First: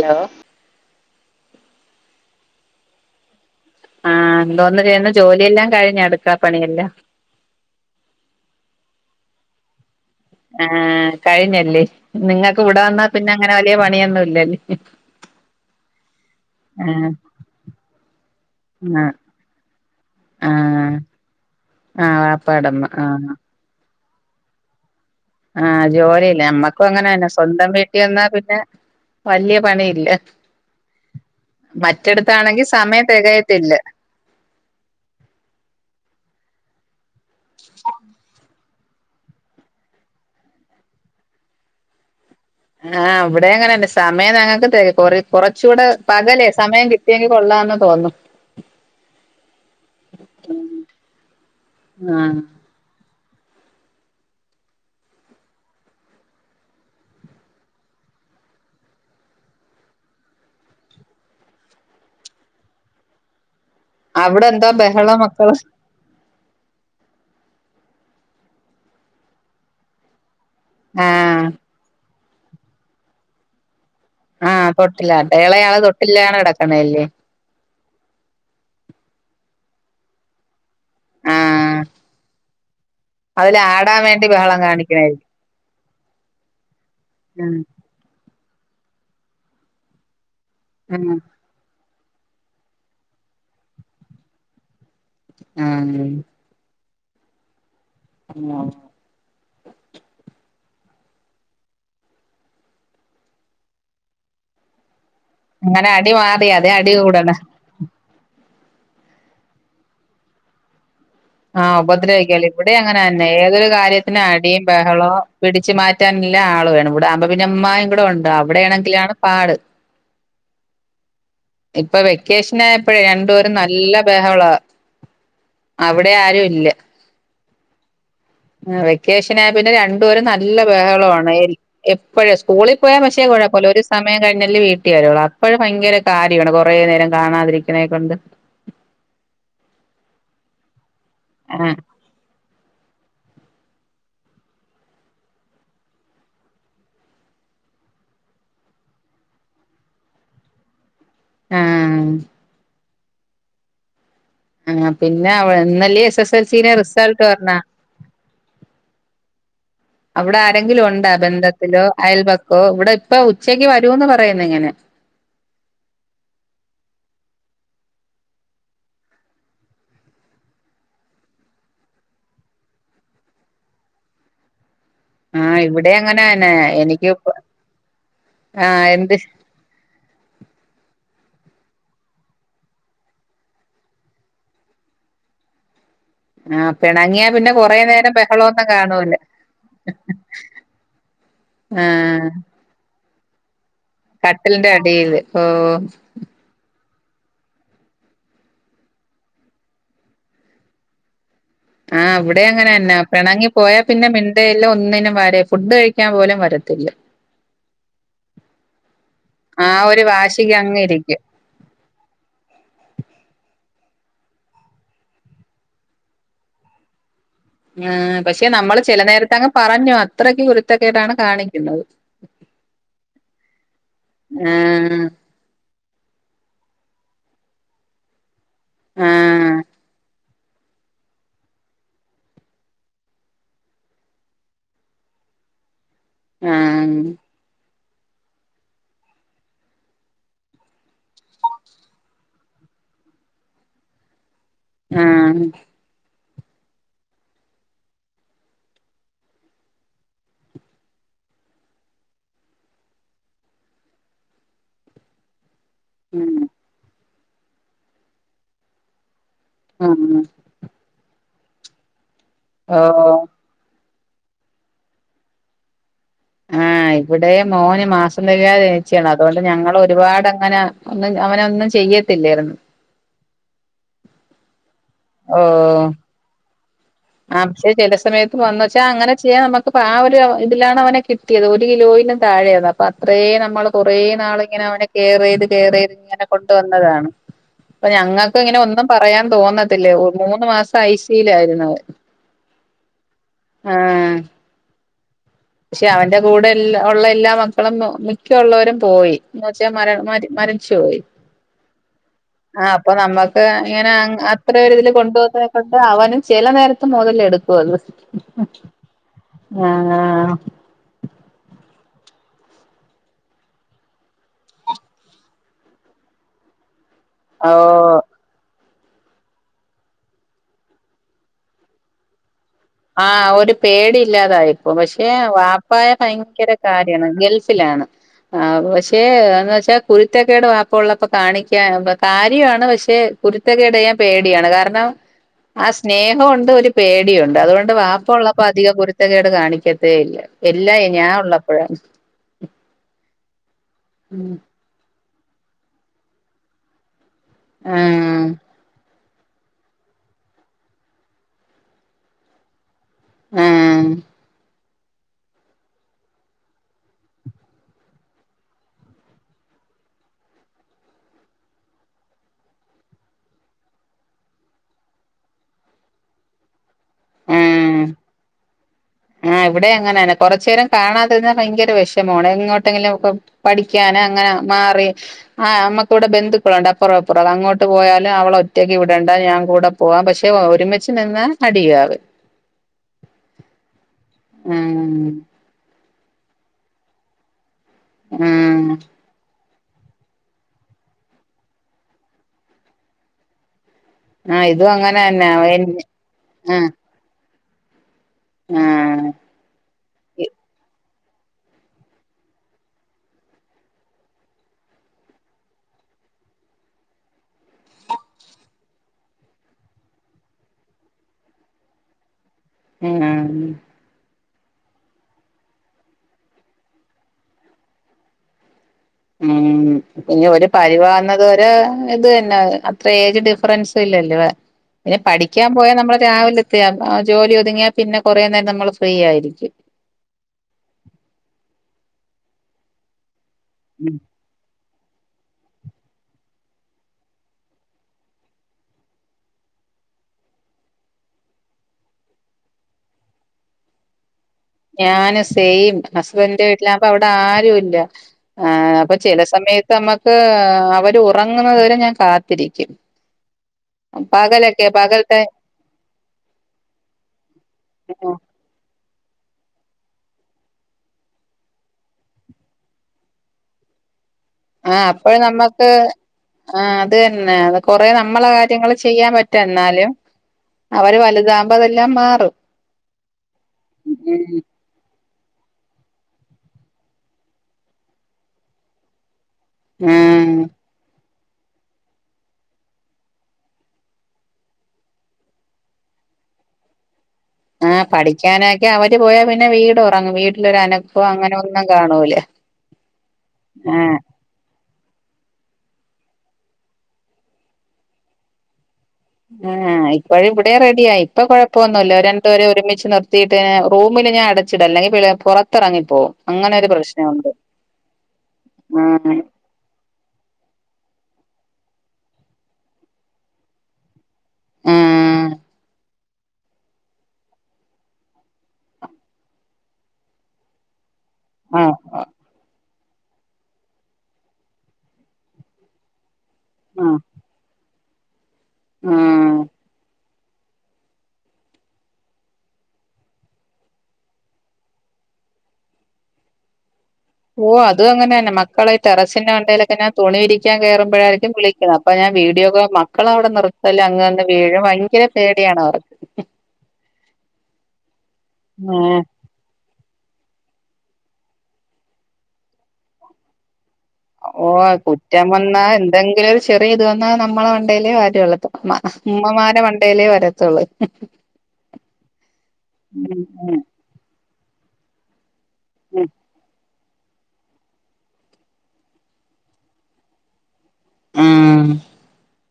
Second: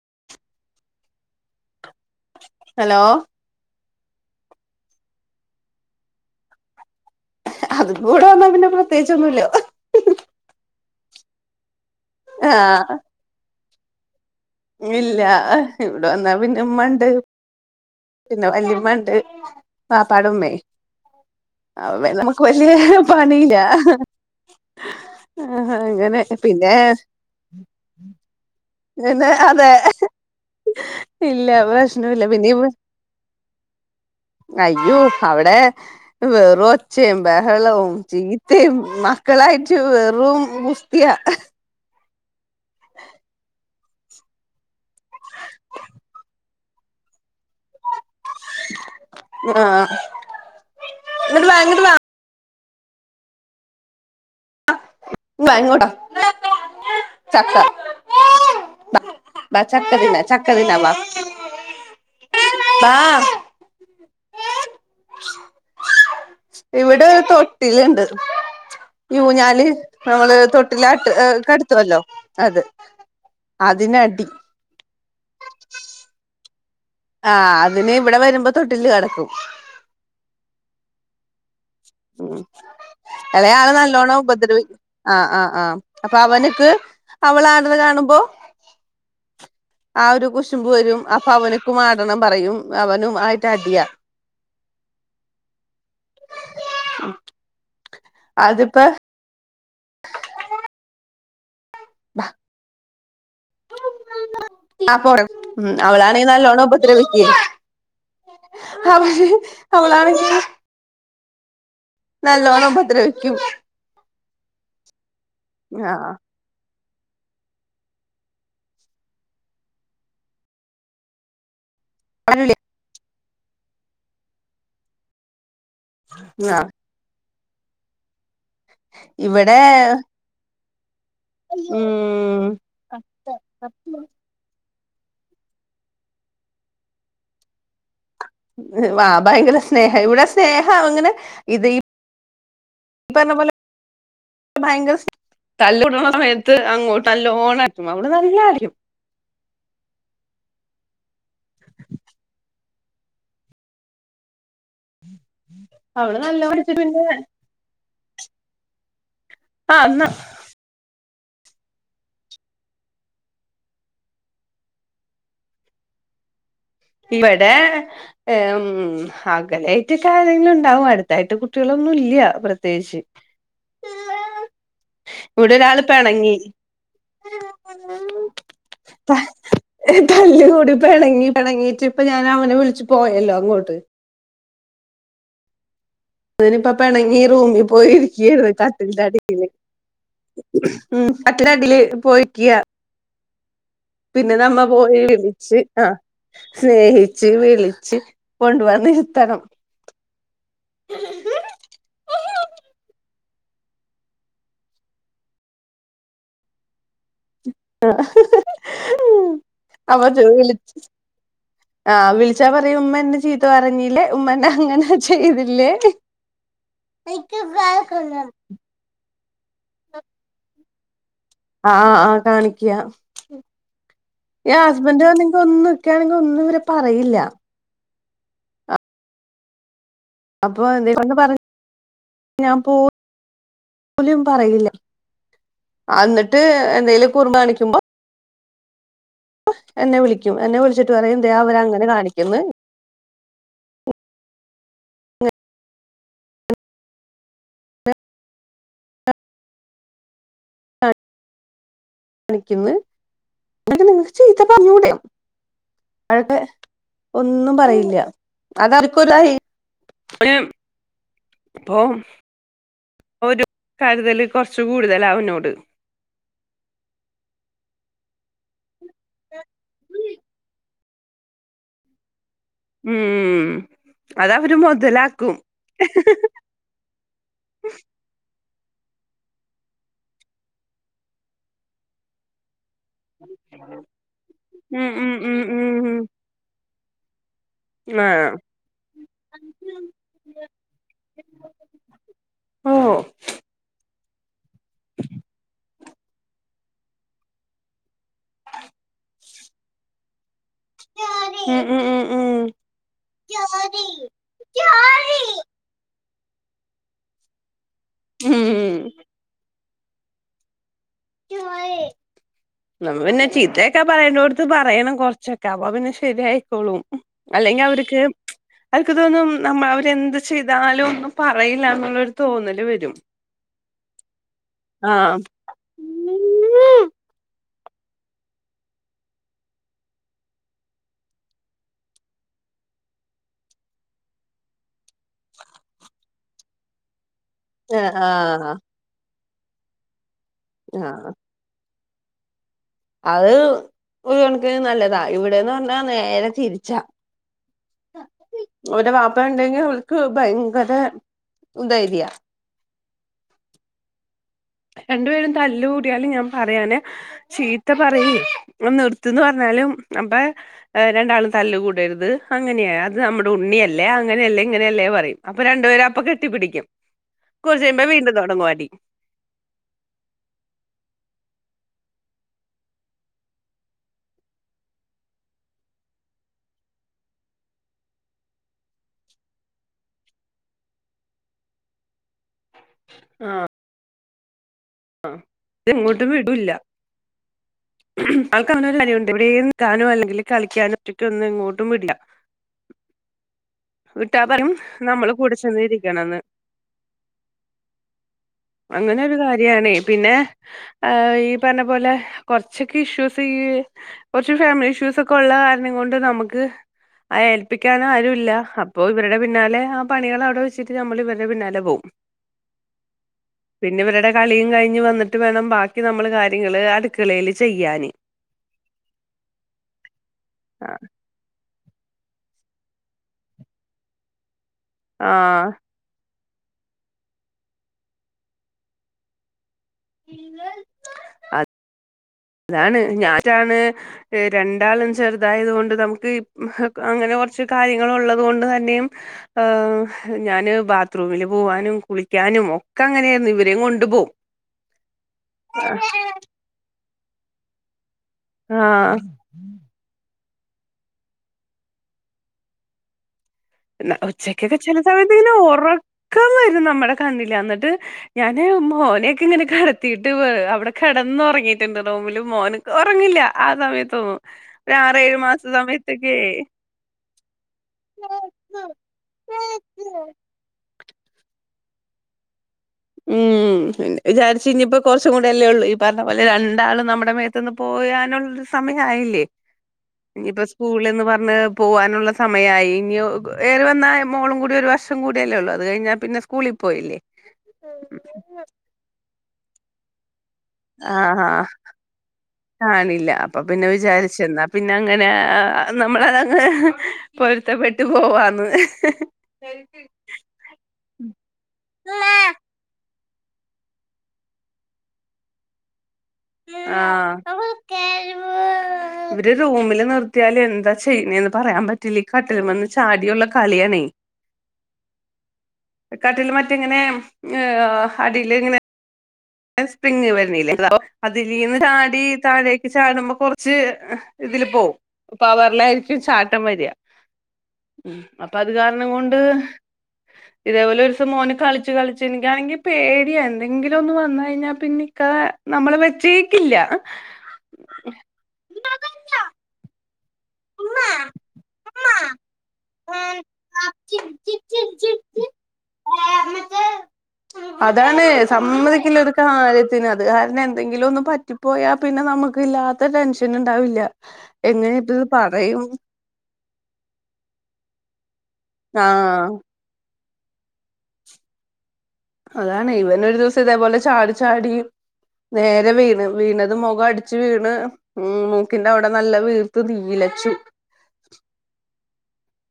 Hello hello ആ എന്തോന്ന ചെയ്യന്നെ ജോലിയെല്ലാം കഴിഞ്ഞോ അടുക്കള പണിയെല്ലാം അതും കൂടെ വന്നാ പിന്നെ പ്രത്യേകിച്ചൊന്നുമില്ല ആ കഴിഞ്ഞല്ലേ നിങ്ങൾക്കിവിടെ ആഹ് വന്നാ പിന്നെ അങ്ങനെ വലിയ പണിയൊന്നും ഇല്ലല്ലേ ഇല്ല ഇവിടെ വന്നാ പിന്നെഉമ്മാണ്ട് ആഹ് പിന്നെ വല്ലിയമ്മ ആഹ് ഉണ്ട് വാപ്പാടെ ഉമ്മയെ ആഹ് അ ആഹ് നമുക്ക് പക്ഷേ വാപ്പാടമ്മ ആഹ് പണിയില്ല ആ അങ്ങനെ ജോലില്ല പിന്നെ ഞമ്മക്കും അങ്ങനെന്നെ സ്വന്തം വീട്ടിൽ വന്നാ പിന്നെ പിന്നെ വല്യ അതെ പണില്ല ഇല്ല പ്രശ്നല്ല പിന്നെ ഇവ് മറ്റെടുത്താണെങ്കിൽ സമയം തികയത്തില്ല അയ്യോ അവിടെ വെറൊച്ചയും ബഹളവും ചീ ദേയ് മക്കളായിട്ട് വെറും ഗുസ്തിയാ ആഹ് ഇവടെ അങ്ങനെന്നെ സമയം ഞങ്ങക്ക് തെക കുറച്ചുകൂടെ പകലേ സമയം കിട്ടിയെങ്കി കൊള്ളാന്ന് തോന്നുന്നു ആ ഇങ്ങണ്ട് വാ ഇങ്ങണ്ട് വാ ആഹ് വയങ്ങോട്ടാ ചക്ക വാ ചക്ക തിന്ന ചക്ക തിന്ന വാ വാ അവിടെന്താ ബഹളം മക്കളെ ഇവിടെ തൊട്ടിലുണ്ട് ഊഞ്ഞാല് നമ്മള് തൊട്ടില് ആട്ട് ആ ആഹ് കിടത്തുവല്ലോ അത് അതിനടി ആഹ് തൊട്ടിലാട്ട ഇളയാള് തൊട്ടിലിലാണ് കിടക്കണല്ലേ അവന് ഇവിടെ വരുമ്പോ തൊട്ടിലില് കിടക്കും ആഹ് അതില് ഇളയാള് ആടാൻ നല്ലോണം വേണ്ടി ബഹളം ഉപദ്രവി ആഹ് കാണിക്കണായിരിക്കും ആഹ് ആഹ് അപ്പൊ അവന്ക്ക് ഉം അവളാട്ണെ കാണുമ്പോ ആ ഒരു കുശു മ്പ് വരും ഉം അപ്പൊ അവന്ക്കും ആടണം പറയും അവനും ആയിട്ട് അടിയാ മ്മ് മ്മ് മ്മ് അതിപ്പ ആ പോ മ്മ് അങ്ങനെ അടി അവളാണെങ്കി മാറി നല്ലോണം അതെ അടി കൂടണ ഉപദ്രവിക്കുവേ അവളാണെങ്കി ആ ഉപദ്രവിക്കുവല്ലേ ഇവിടേം അങ്ങനെന്നെ ഉപദ്രവിക്കും ഏതൊരു കാര്യത്തിന് അടീം ബഹളോം പിടിച്ചു ആഹ് മാറ്റാനെല്ലാം ആള് വേണം ഇവി ഇതാവുമ്പോ പിന്നെ ഉമ്മായും കൂടെ ഒണ്ട് അവിടെയാണെങ്കിലാണ് പാട് ഇപ്പൊ അവരില്ലേ വെക്കേഷനായപ്പോഴെ രണ്ടുപേരും നല്ല ബാഹളവാ ടെ ആരും ആഹ് ഇല്ല ആ വെക്കേഷനായെ ഇവിടെ പിന്നെ രണ്ടുപേരും നല്ല ബഹളവാണ് എൽ എപ്പഴ് ഉം സ്കൂളിൽ പോവാൻ പക്ഷേ കുഴപ്പോല്ല ഒരു സമയം കഴിഞ്ഞല്ലേ വീ വരോള് ഉള്ളപ്പഴ് ഭയങ്കര കാര്യവാണ് കൊറേ നേരം കാണാതിരിക്കണേ കൊണ്ട് ആ ഭയങ്കര സ്നേഹ ഇവിടെ സ് നേഹം അങ്ങനെ ആ ഇത് ഈ പറഞ്ഞ പോലെ ഭയങ്കര തല്ലൂടണ സമയത്ത് അങ്ങോട്ട് നല്ലോണം അടിക്കും അവള് നാല്ലോം അടിക്കും [inaudible] ഏ ആ പിന്നെ ഇന്നല്ലേ അവള് എസ് എസ് എൽ നല്ലോണം സിയുടെ അടിച്ചിട്ട് പിന്നെ റിസൾട്ട് വരണേ ആ എന്നാ അവടെ ആരെങ്കിലും ഒണ്ടാ ബന്ധത്തിലോ അയൽപ്പക്കോ ഇവിടെ ഇപ്പ ഉച്ചക്ക് വരൂന്ന് പറയന്ന് ഇങ്ങനെ [inaudible] ഇവടെ എ മ്മ് മ്മ് അകലേയിട്ടൊക്കെ ആരെങ്കിലുണ്ടാവും അടുത്തായിട്ട് കുട്ടികള് ഇല്ല്യ പ്രത്യേകിച്ച് [inaudible] ആ ഇവിടെ ഒരാള് ഇവിടേം പിണങ്ങി അങ്ങനെന്നെ എനിക്ക് ആഹ് എന്ത് ഹ ഹ് തല്ല്കൂടി പിണങ്ങി പിണങ്ങീട് ഇപ്പൊ ഞാൻ അവനെ വിളിച്ച്ച് പോയല്ലോ അങ്ങോട്ട് അവനിപ്പ ആഹ് പിണങ്ങി പിണങ്ങിയാ പിന്നെ റൂമി കൊറേ പോയി നേരം ഇരിക്കായിരുന്നു ബഹളമൊന്നും കട്ടിലിന്റെ കാണൂല അടിയില് മ്മ് കട്ടിലിന്റെ അടിയിൽ ആഹ് പോയിരിക്ക പിന്നെ നമ്മ കട്ടിലിന്റെ പോയി അടിയില് വിളച്ച് ഓഹ് ആ സ്നേഹി വീളിിച്ച കൊണ്ട വന്ന് ഇത്തണം ആ് അവിടെ അങ്ങനെന്നാ പിണങ്ങി പോയാ പിന്നെ മിണ്ടല്ലാം ഒന്നിനും വരെ ഫുഡ് കഴിക്കാൻ പോലും വരത്തി [unintelligible] ആ ആ ഒരു അപ്പൊ ച വിള വാശിക്ക് അങ്ങ് ഇരിക്കും ആഹ വിള ഉച്ചാ പറയും ഉമ്മെ ചീത്ത പറഞ്ഞീല്ലേ ഉമ്മന അങ്ങനെ ചെയ്തില്ലേ ഉ പക്ഷെ നമ്മള് ചില നേരത്തെ അങ്ങ് പറഞ്ഞു അത്രക്ക് കുുരുത്തൊക്കെട്ടാണ് ആ ആ ആഹ് കാണിക്കയാ ഹസ്ബൻഡ ആഹ് നി ഒന്ന് നക്കണ ഒന്നും ഇവർ പറയില്ല ആഹ അപ്പൊ എന്തീ കൊൊണ്ട് പറഞ്ഞു ഞാൻ പോ പോലും പറയില്ല എന്നിട്ട് ആഹ് എന്തേലും കൂർ്ബ് കാണിക്കുമ്പോ എന്നെ വിളിക്കും എന്നെ വിളിച്ചിട്ട് പറയുംന്താ അവര അങ്ങനെ കാണിക്കുന്ന് ആഹ [unintelligible] കാണിക്കുന്നു എന്ന നിങ്ങക്ക് ചീത്ത പറഞ്ഞൂട ഉം അടെ ഒന്നും പറയില്ല അതർക്കൊരു ആഹ ഇപ്പോ ആഹ കരുതല് കുറച്ച് കൂടുതല അവനോട് ആഹ് ഇവിടെ മോന് മാസം തകാതെ ജനിച്ചാണ് അതുകൊണ്ട് ഞങ്ങൾ ഒരുപാട് അങ്ങനെ ഒന്നും അവനൊന്നും ചെയ്യത്തില്ലായിരുന്നു ഉം അത അവര് മുതലാക്കും ഓഹ് ആ പക്ഷെ ചില സമയത്ത് വന്ന വച്ചാൽ അങ്ങനെ ചെയ്യാൻ നമുക്ക്ിപ്പ ആ ഒരു ഇതിലാണ് അവനെ കിട്ടിയത് ഒരു കിലോയിലും താഴെയാണ്പ്പ അപ്പ അത്രേ നമ്മള് കൊറേ നാളിങ്ങനെ അവനെ ഉം ഉം കെയർ ചെയ്ത് കർ ഉം ചെയത് ഉം ഇങ്ങനെ കൊണ്ട വന്നതാണ്. അപ്പൊ ആഹ് ഞങ്ങൾക്ക് ഇങ്ങനെ ഒന്നും പറയാൻ തോന്നത്തില്ലേ ഒരു മൂന്ന് മാസം അഐശയിലായിരുന്നു ഓ ആം [unintelligible] പക്ഷെ അവന്റെ കൂടെ എല്ലാ ഉള്ള എല്ലാ മക്കളും മിക്കുള്ളവരും പോയി എന്ന് വെച്ചാൽ മ മ [unintelligible] ആ അപ്പൊ നമ്മുക്ക് ഇങ്ങനെ അത്രരി ഇതിൽ കൊണ്ട പോുന്നതിനെ കൊണ്ട് അവനും ചില നേരത്തെ മുതല എടുക്കും അത് ഉം ആഹ [inaudible] നമ്മ പിന്നെ ചീത്തയൊക്കെ പറയേണ്ട കൊടുത്ത് പറയണം കൊറച്ചൊക്കെ അപ്പൊ പിന്നെ ശരിയായിക്കോളും അല്ലെങ്കിൽ ഓ അവർക്ക് അവർക്ക് തോന്നും നമ്മൾ അവരെന്ത് ചെയ്താലും ഒന്നും പറയില്ല എന്നുള്ളരു തോന്നില്ല ആഹ ഒരു പേടി ഇല്ലാതായിപ്പോ പക്ഷെ ആഹ് വാപ്പ് ായ ഭയങ്കര കാര്യമാണ് ഗൾഫിലാണ്. ആ പക്ഷെ എന്ന വച്ചാ കുരുത്തക്കട് പാപ്പ ഉള്ളപ്പോൊ കാണിക്കാൻ കാര്യമാണ് പക്ഷെ കുരുത്തക്കേട് ചെയ്യാൻ പേടിയാണ് കാരണം ആ സ്നേഹം ഉണ്ട് ഒരു പേടിയുണ്ട് ണ്ട് ആഹ് പാപ്പ ഉള്ളപ്പോ ആഹ് അധികം പരുത്തകേട് കാണിക്കത്തേ ഇല്ല എല്ലാ ആഹ് ഞാൻ ഉള്ളപ്പോഴാണ് അത് ഒരു കണക്കിന് നല്ലതാ ഇവിടെന്ന് പറഞ്ഞാ നേരെ തിരിച്ചാ ആഹ് ഓന്റെ വാപ് പ്പ ഇണ്ടെങ്കിൽ ഓൽക്ക് ഭയങ്കര ധൈര്യാ ആ രണ്ടു പേരും തല്ലുകൂടിയാലും ഞാൻ പറയാനെ ചീത്ത പറയിൽ അത് നിർത്ത്ന്ന് പറഞ്ഞ ഞാലും അപ്പൊ രണ്ടാളും തല്ല് കൂടരുത് അങ്ങനെയാ അത് നമ്മുടെ ഉണ്ണിയല്ലേ അങ്ങനെയല്ലെ ഇങ്ങനെയല്ലേ പറയും അപ്പൊ രണ്ടുപേരുംഅപ്പൊ കെട്ടിപ്പിടിക്കും കൊർച്ചെയ്യുമ്പോ വീണ്ടും തൊടങ്ങൊഅടി ഇവിടേം അങ്ങനെന്നേ കൊറച്ചേരം കാണാതെര്ന്നാ ഭയങ്കര വെഷമുആണ് എങ്ങോട്ടെങ്കിലൊക്കെ പഠിക്യാനങ്ങനെ മ മാറി ആ അമ്മക്ക്വ്ടെ ബന്ധുക്കളുണ്ട് അപ്പറോംഇപ്പറോം അങ്ങോട്ട് പോയാല് അവളൊറ്റക്ക് വിടണ്ടാ ഞാപോ കൂടെ പോവാ പക്ഷെ ഒരുമിച്ച് നിന്നാ അടിയാവ് അവര് ആഹ് ആ ഉം ഇതെങ്ങോട്ടുംവിട്യുല്ല അത് ഉം ആൾക്കങ്ങനൊരു കാര്‌യോണ്ട് ഇവിടേന് [unintelligible] ല്ലെങ്കില്, കളിയ്കാന് ഒറ്റയ്ക്ക് ന്നും എങ്ങോട്ടും വിട്ല. ആഹ് വിട്ടാപറിം, ഇതും ഹം, അങ്ങനെ തന്നെ നമ്മള്കൂടെ ചെന്നിരിക്കണംന്ന്. ആഹ് ആഹ് അങ്ങനൊരു കാര്യാണേ. പിന്നെ, ആ ഈ പറഞ്ഞപോലെ, കൊറച്ചൊക്കെ ഇഷ്യൂസ്, ഈ കൊറച്ച് ഫാമ്ലിഷ്യൂ [inaudible] [unintelligible] സൊക്കൊ ഉള്ള കാരണം കൊണ്ട് നമ്ക്ക്, അത് ഏൽപ്പിക്കാനാരൂല്ല. അപ്പോ ഇവര്ടെ പിന്നാലെ, ആ പണികളവ്ടെ വെച്ചിട്ട് നമ്മൾ ഇവരെ പിന്നാലെ പോകും. ഹ് ആ കളിയും കഴിഞ്ഞ് വന്ന്ട്ട് വേണം, ബാക്കി നമ്മള് കാര്യങ്ങള് അടുക്കളേല് ചെയ്യാാന്. ഉം. ഇഞ്ഞ് ഒര്പരിവാവ്ന്നത് വരെ [inaudible] ഇത് എന്നാ? അത്ര ഏജ് ഡിഫ്റൻസ് ഇല്ലല്ലോ? പിന്നെ പഠിക്കാൻ പോയ നമ്മള് രാവില് [inaudible] [unintelligible] ജോലി ഒത്ങ്ങ്യാ പിന്നെ, കൊറേ നേരം നമ്മള് ഫ്രിയായിരിക്കും. അ [inaudible] താണ്, [unintelligible] ഇ രണ്ടാളും ചെറ്തായത് കൊണ്ട്, നമക്ക് ഇപ് ഹ് അങ്ങനെ കൊറച്ച് കാര്യങ്ങൾ ഇള്ളത് കൊണ്ട് തന്നെയും, ആ ഞാന് ബാത്റൂമില് പൂവാനും, കുളിയ്ക്കാനും ഒക്കെങ്ങനെ യേർന്നു. ഇരിംകൊണ്ട് പോവും. ഞാന് സൈം. ഹസ്ബൻന്റെ വീട്ലാവുമ്പൊ അവ്ടെ ആരൂല്ല. ആ. അപ്പൊ ആഹ് ചില സമയത്ത് അമ്മ [inaudible] ഇഹ്‌, അവരുറങ്ങ്ന്നത്‌ വരെ ഞാൻ കാത്തിരിക്കും. ഇല്ല ഉച്ചയ്കൊക്കെ പകലൊക്കെ പകൽ ടൈ ചെറ്തായിട്ട്ങ്ങ്നെ ഒറക്കംവരുംനമ്മളെ കണ്ണില് അന്ന്ട്ട് ഞാന് ക്മോനെ ക്ങ്ങനെ കടത്തിയിട്ട് വേ അവിടെ കെടന്നൊറങ്ങിട്ട്ണ്ട് റൂമില് മോനക്ക് ഒറങ്ങില്ല ആ സമയത്തൊന്നും ആ ഒരു അപ്പഴ് ആറേഴു മാസ നമ്മക്ക് സമയത്തൊക്കെ ആ അത് തന്നെ കൊറേ നമ്മള് കാര്യങ്ങള് ചെയ്യാൻ പറ്റൊഎന്നാലും അവര് വലുതാവുമ്പോ അതെല്ലാം മാറും ഉം ഇന് ഉം വിചാരിച്ച് ഇനിയിപ്പെ കൊറച്ച് ച്ച് ചൂടെയെല്ലേ ഒള്ളൂ ഈ പറഞ്ഞ പോലെ രണ്ടാളും നമ്മടെ മേത്ത് പോയാനൊള്ളു സമയായില്ലേ ആഹ് ഇനിയിപ്പൊ സ്കൂളീന്ന് വർ മ് പോവാനുള്ള സമയായി ഇനിയോ ഏറിവന്ന മോളുക്കൂടി ഒരു വർഷക്കൂടി അല്ലേയൊള്ളൂ അത് കഴിഞ്ഞാ പിന്നെ സ്കൂളിൽ പോയില്ലേ ആ പഠിക്കാനൊക്കെ അവര് പോയാ പിന്നെ വീട് ഉറങ്ങും വീട് ല് ഒര് അനക്കവെ ആഹാ അങ്ങനെയെന്നും കാണൂല്ല കാണില്ല അപ്പൊ പിന്നെ വിചാരിച്ച് എന്നാ പിന്നെ അങ്ങനെ ആ ആ നമ്മളതങ്ങ് പൊരുത്തപ്പെട്ടു പോവാന്ന് ആ ഇപ്പഴ് ഇവിടെം റെഡിയായി ഇപ്പൊ കൊഴപ്പൊന്നുല്ല രണ്ടുപോരെ ഒരുമിച്ച് നിർ വീട്ടിന് റൂമില് ഞാൻ അടച്ചിട് അല്ലെങ്കിൽ പൊറത്ത് ഇറങ്ങിപ്പോവും അങ്ങനൊരു ആഹ് പ്രശ്നവുണ്ട് ഇവര് റൂമില് നിർത്തിയാല് എന്താ ചെയ്യ്ന്നെ‌ന്ന് പറയാൻ പറ്റില്ല്യ ഈ കട്ടില്മ്മന്ന് ചാടിയൊള്ള കളിയാണേ ആ കട്ടില് മറ്റിങ്ങനെ ഉം ങ്ങ്‌ അടിയില് ഇങ്ങനെ സ്പ്രിംഗ് വര്ണില്ലേ [unintelligible] അതിലീന്ന് ആഹ് ചാടി താഴെ ചാടുമ്പോ കൊറച്ച് ഹ് ഇതില് പോവും പവർലായിരിക്കും ചാട് ടംവരിയാ ആഹ് അപ്പം അത് കാരണം കൊണ്ട് ആഹ് ഹ് ഇതേപോലെ ഒരു ദിവസം മോന് കളിച്ച് കളിച്ച് എനിക്കാണെങ്കി പേടിയാ എന്തെങ്കിലും ഒന്ന് വന്നാ കഴിഞ്ഞ പിന്നിഇക്ക നമ്മള് വെച്ചേക്കില്ല ഓ അതും അങ്ങനെന്നെ മക്കളെ ടെറസിന്റെ മണ്ടെലൊക്കെ ഞാൻ തുണി വിരിക്കാൻ കേറുമ്പോഴായിരിക്കും വിളിക്കുന്നത് അപ്പൊ ഞാൻ വീഡിയോകോ മക്കള അവിടെ നിർത്തല്ല അങ്ന്ന് വീഴും ഭയങ്ക ര പേടിയാണ് അവർക്ക്. അതാണ് സമ്മതിക്കില്ല ഏഹ് എടുക്കണ വരേം ത്തില്ല അത് കാരണം എന്തെങ്കിലും ഒന്ന് പറ്റിപ്പോയാൽ പിന്നെ നമുക്ക് ഇല്ലാത്ത ടെൻഷൻ ഉണ്ടാവില്ല. ഓ എങ്ങനെ ഇപ്പ ഇത് കുറ്റം വന്നാ പറയും എന്തെങ്കിലും ഒരു ചെറിയ ഇത് വന്നാ നമ്മളെ മണ്ടേലെ വരോള്ളു. ഉമ്മ ആഹ് ഉമ്മമാരെ മണ്ടേലേ വരതൊള്ളൂ. അതാണ് ഇവന് ഒരു ദിവസം ഇതേപോലെ ചാടി ചാടി നേരെ വീണ് ഉം വീണത് മുഖം അട് ച്ച് വീണ് ഉം മൂക്കിന്റെ അവിടെ നല്ല വീർത്ത് നീലച്ചു. ആഹ്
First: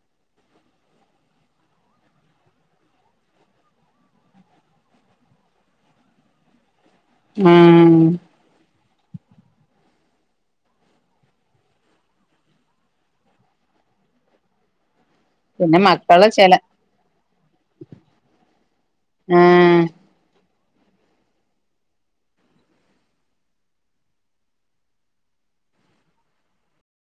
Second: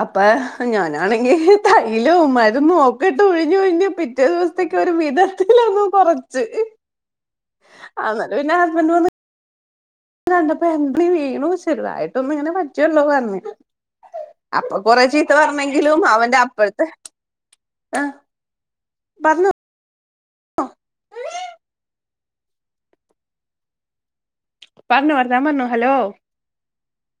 അപ്പൊ ഞാനാണെങ്കി തൈലോ മര് ന്നും നോക്കിട്ട് ഉഴിഞ്ഞു ഉഴിഞ്ഞ് പിറ്റേ ദിവസത്തേക് ക്ക് ഒരു വിധത്തിലന്ന് കുറച്ച് ഉം അന്നേരം പിന്നെ ഹസ്ബെന്റ് വന്ന് കണ്ടപ്പോ എന്ത് വീണു ചെറുതായിട്ട്ഒന്ന് ഇങ്ങനെ പറ്റിള്ളു പറഞ്ഞ്. അപ്പ കൊറേ ചി ത്ത പിന്നെ പറഞ്ഞെങ്കിലും മക്കളെ അവന്റെ ചെല അപ്പഴത്തെ ആ പറഞ്ഞു. ആഹ് പറഞ്ഞോ പറഞ്ഞോ [unintelligible] ഹലോ.